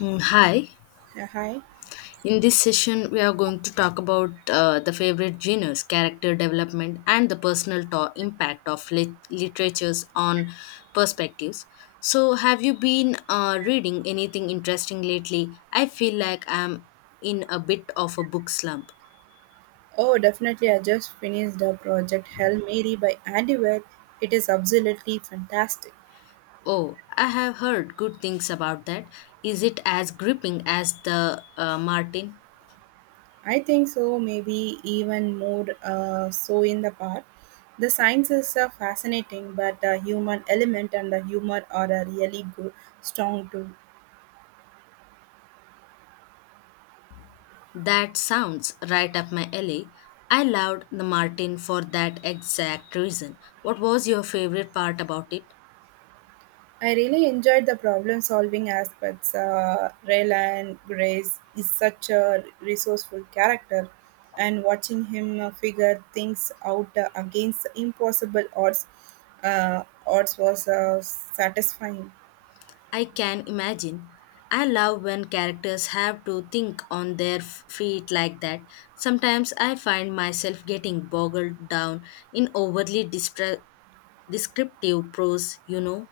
Hi. Yeah, hi. In this session, we are going to talk about the favorite genres, character development, and the personal impact of literatures on perspectives. So, have you been reading anything interesting lately? I feel like I'm in a bit of a book slump. Oh, definitely. I just finished the Project Hail Mary by Andy Weir. It is absolutely fantastic. Oh, I have heard good things about that. Is it as gripping as the Martin? I think so, maybe even more so in the part. The science is fascinating, but the human element and the humor are really good, strong too. That sounds right up my alley. I loved the Martin for that exact reason. What was your favorite part about it? I really enjoyed the problem solving aspects. Raylan Grace is such a resourceful character, and watching him figure things out against impossible odds, odds was satisfying. I can imagine. I love when characters have to think on their feet like that. Sometimes I find myself getting bogged down in overly descriptive prose.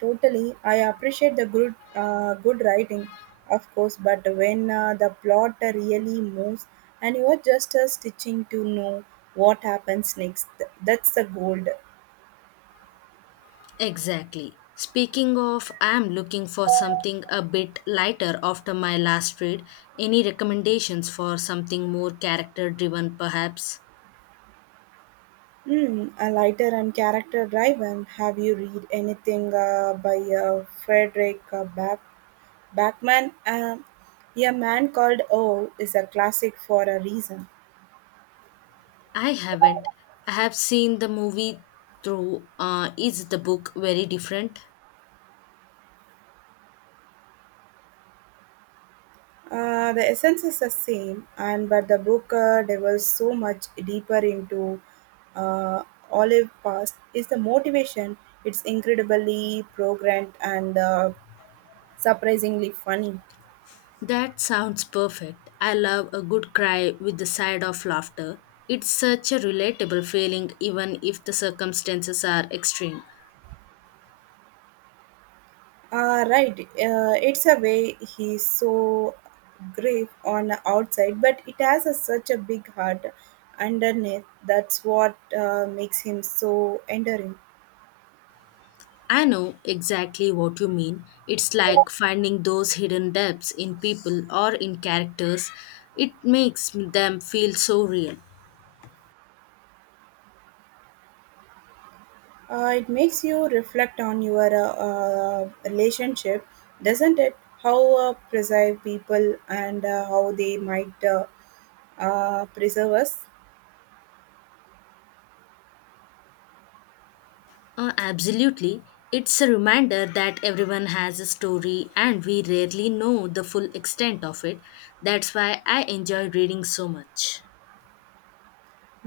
Totally, I appreciate the good writing, of course, but when the plot really moves and you are just stitching to know what happens next, that's the gold. Exactly. Speaking of, I am looking for something a bit lighter after my last read. Any recommendations for something more character driven, perhaps? Mm, a lighter and character driven. Have you read anything by Frederick Backman? A Man Called O is a classic for a reason. I haven't. I have seen the movie through. Is the book very different? The essence is the same, and but the book delves so much deeper into uh, Olive past is the motivation. It's incredibly programmed and surprisingly funny. That sounds perfect. I love a good cry with the side of laughter. It's such a relatable feeling, even if the circumstances are extreme. Ah, right. It's a way he's so grave on the outside, but it has a, such a big heart underneath. That's what makes him so endearing. I know exactly what you mean. It's like finding those hidden depths in people or in characters. It makes them feel so real. It makes you reflect on your relationship, doesn't it? How preserve people and how they might preserve us. Absolutely. It's a reminder that everyone has a story and we rarely know the full extent of it. That's why I enjoy reading so much.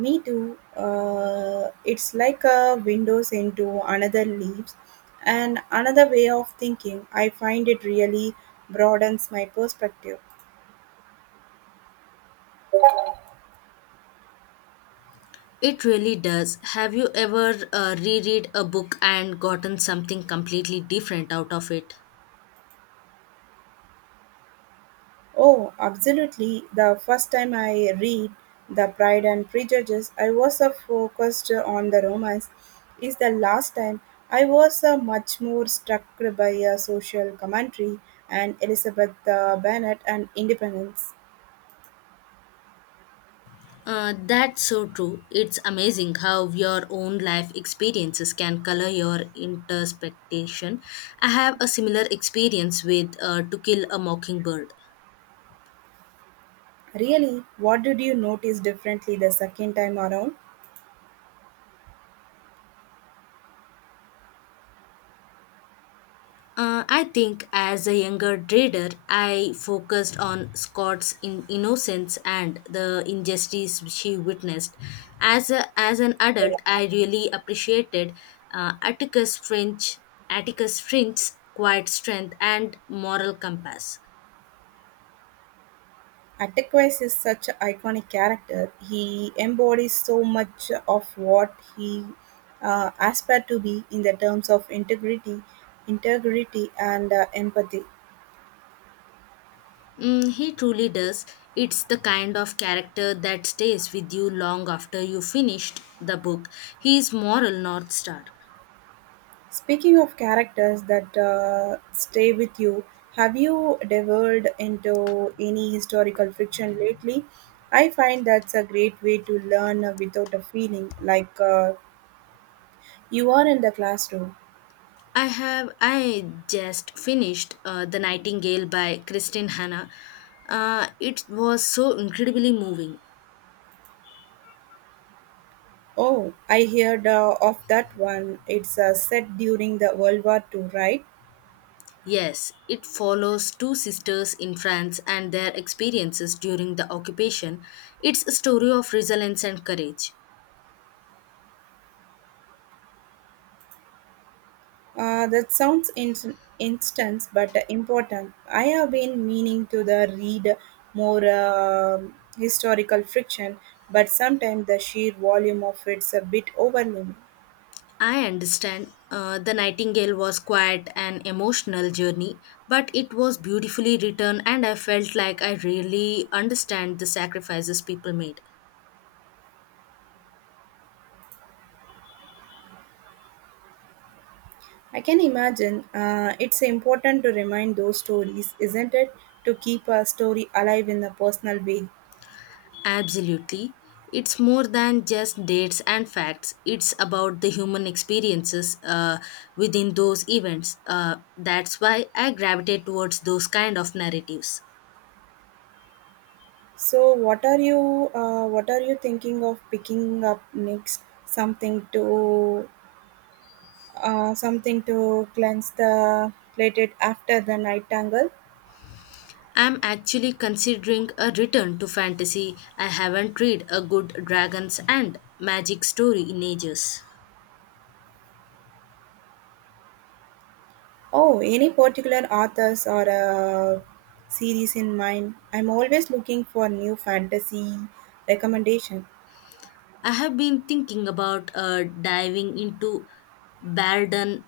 Me too. It's like a windows into another leaves and another way of thinking. I find it really broadens my perspective. It really does. Have you ever reread a book and gotten something completely different out of it? Oh, absolutely. The first time I read The Pride and Prejudice, I was focused on the romance. Is the last time I was much more struck by a social commentary and Elizabeth Bennet and independence. That's so true. It's amazing how your own life experiences can color your interpretation. I have a similar experience with To Kill a Mockingbird. Really, what did you notice differently the second time around? I think as a younger reader, I focused on Scott's innocence and the injustice she witnessed. As an adult, I really appreciated uh, Atticus Finch, Atticus Finch's quiet strength and moral compass. Atticus is such an iconic character. He embodies so much of what he aspired to be in the terms of integrity and empathy. He truly does. It's the kind of character that stays with you long after you finished the book. He moral north star. Speaking of characters that stay with you, have you devoured into any historical fiction lately? I find that's a great way to learn without a feeling like you are in the classroom. I just finished The Nightingale by Kristin Hanna. It was so incredibly moving. Oh, I heard of that one. It's set during the World War II, right? Yes, it follows two sisters in France and their experiences during the occupation. It's a story of resilience and courage. That sounds instance, but important. I have been meaning to the read more historical friction, but sometimes the sheer volume of it's a bit overwhelming. I understand. The Nightingale was quite an emotional journey, but it was beautifully written, and I felt like I really understand the sacrifices people made. I can imagine it's important to remind those stories, isn't it, to keep a story alive in a personal way. Absolutely. It's more than just dates and facts, it's about the human experiences within those events. That's why I gravitate towards those kind of narratives. So what are you thinking of picking up next? Something to cleanse the plate after the night tangle? I'm actually considering a return to fantasy. I haven't read a good dragons and magic story in ages. Oh, any particular authors or series in mind? I'm always looking for new fantasy recommendation. I have been thinking about diving into Barden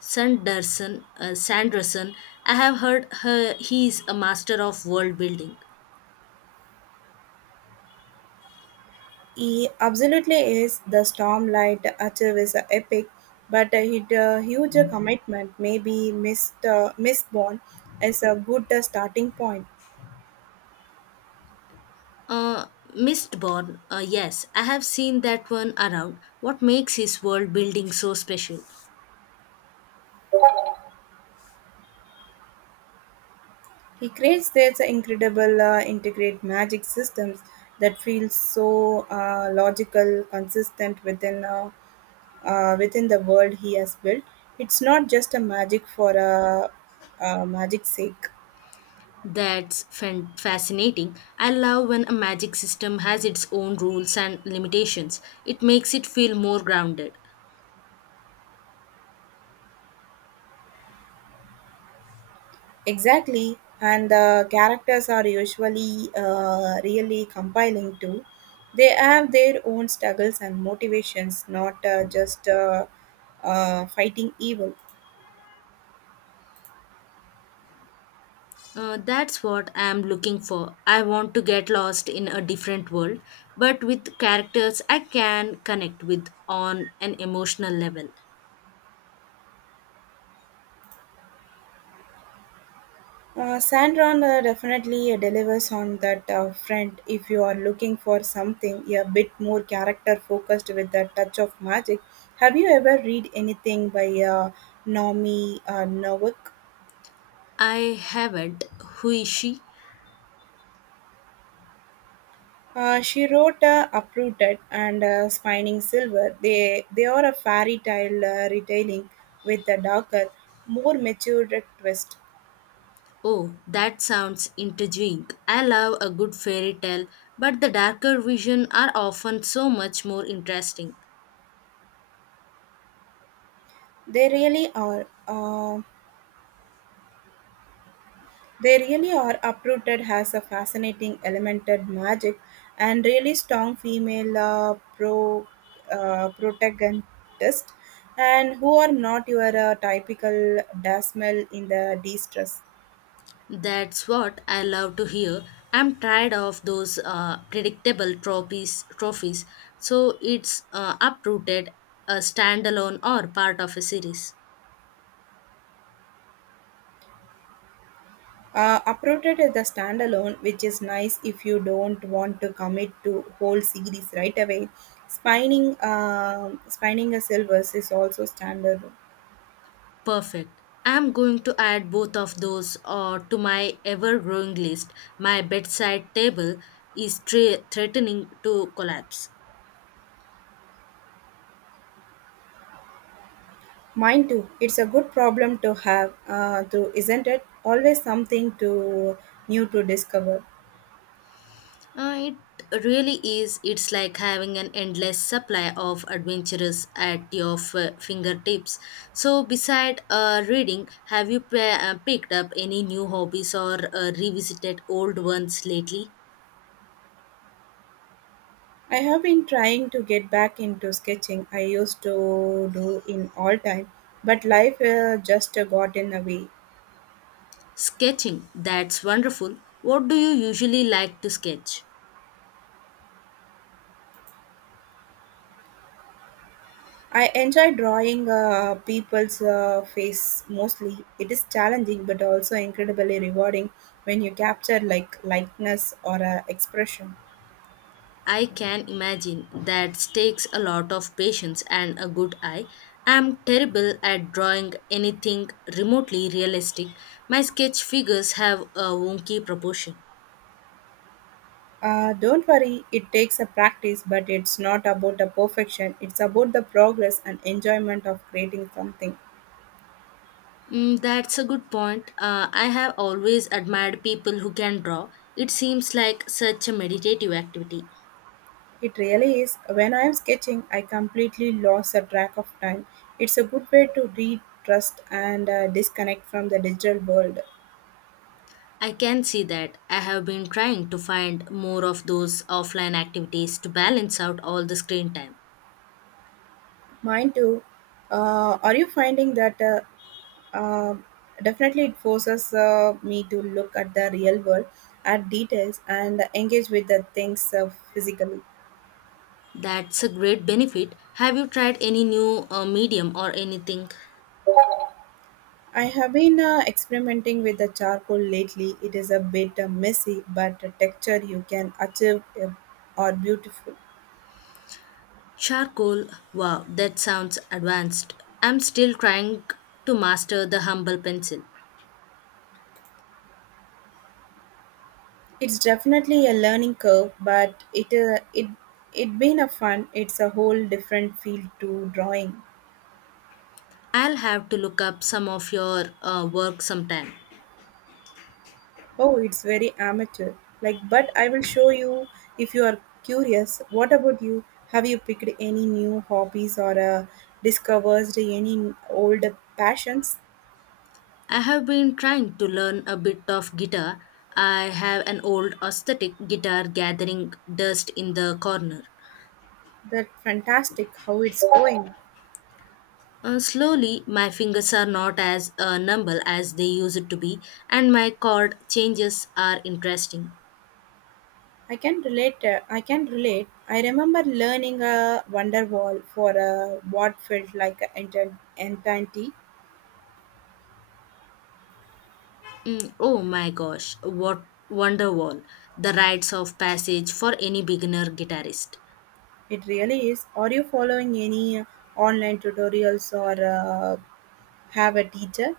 Sanderson. Sanderson. I have heard her, he is a master of world building. He absolutely is the Stormlight Archive is a epic, but it a huge commitment. Maybe Mr. Mistborn is a good starting point. Uh, Mistborn, yes, I have seen that one around. What makes his world building so special? He creates these incredible integrate magic systems that feel so logical, consistent within within the world he has built. It's not just a magic for a magic sake. That's fascinating. I love when a magic system has its own rules and limitations. It makes it feel more grounded. Exactly, and the characters are usually really compelling too. They have their own struggles and motivations, not just fighting evil. That's what I'm looking for. I want to get lost in a different world, but with characters I can connect with on an emotional level. Sandron definitely delivers on that front if you are looking for something a bit more character focused with a touch of magic. Have you ever read anything by Naomi Novik? I haven't. Who is she? She wrote Uprooted and Spining Silver. They are a fairy tale retelling with a darker, more matured twist. Oh, that sounds intriguing. I love a good fairy tale, but the darker vision are often so much more interesting. They really are. They really are. Uprooted has a fascinating elemented magic and really strong female protagonist, and who are not your typical dasmal in the distress. That's what I love to hear. I'm tired of those predictable trophies, so it's uprooted, a standalone or part of a series. Uprooted is the standalone, which is nice if you don't want to commit to whole series right away. Spining a silvers is also standard. Perfect. I'm going to add both of those to my ever-growing list. My bedside table is threatening to collapse. Mine too. It's a good problem to have, though, isn't it? Always something to new to discover. It really is. It's like having an endless supply of adventures at your fingertips. So, beside reading, have you picked up any new hobbies or revisited old ones lately? I have been trying to get back into sketching. I used to do in all time, but life just got in the way. Sketching, that's wonderful. What do you usually like to sketch? I enjoy drawing people's face mostly. It is challenging, but also incredibly rewarding when you capture like likeness or expression. I can imagine that takes a lot of patience and a good eye. I'm terrible at drawing anything remotely realistic. My sketch figures have a wonky proportion. Don't worry, it takes a practice, but it's not about the perfection. It's about the progress and enjoyment of creating something. That's a good point. I have always admired people who can draw. It seems like such a meditative activity. It really is. When I am sketching, I completely lost the track of time. It's a good way to read, trust, and disconnect from the digital world. I can see that. I have been trying to find more of those offline activities to balance out all the screen time. Mine too. Are you finding that uh, definitely it forces me to look at the real world, at details, and engage with the things physically? That's a great benefit. Have you tried any new medium or anything? I have been experimenting with the charcoal lately. It is a bit messy, but the texture you can achieve are beautiful. Charcoal? Wow, that sounds advanced. I'm still trying to master the humble pencil. It's definitely a learning curve, but it been a fun. It's a whole different field to drawing. I'll have to look up some of your work sometime. Oh, it's very amateur. Like, but I will show you if you are curious. What about you? Have you picked any new hobbies or discovered any old passions? I have been trying to learn a bit of guitar. I have an old aesthetic guitar gathering dust in the corner. That fantastic. How it's going. Slowly, my fingers are not as numb as they used to be, and my chord changes are interesting. I can relate. I remember learning a Wonderwall for a what felt like an entity. Oh my gosh, what Wonderwall, the rites of passage for any beginner guitarist. It really is. Are you following any online tutorials or have a teacher?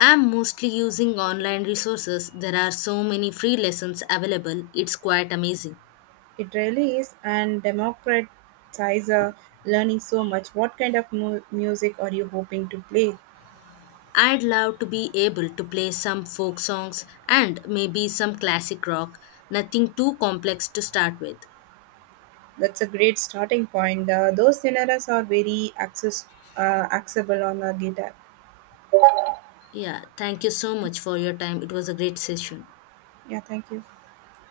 I'm mostly using online resources. There are so many free lessons available. It's quite amazing. It really is. And democratize learning so much. What kind of music are you hoping to play? I'd love to be able to play some folk songs and maybe some classic rock. Nothing too complex to start with. That's a great starting point. Those genres are very accessible on a guitar. Yeah, thank you so much for your time. It was a great session. Yeah. Thank you.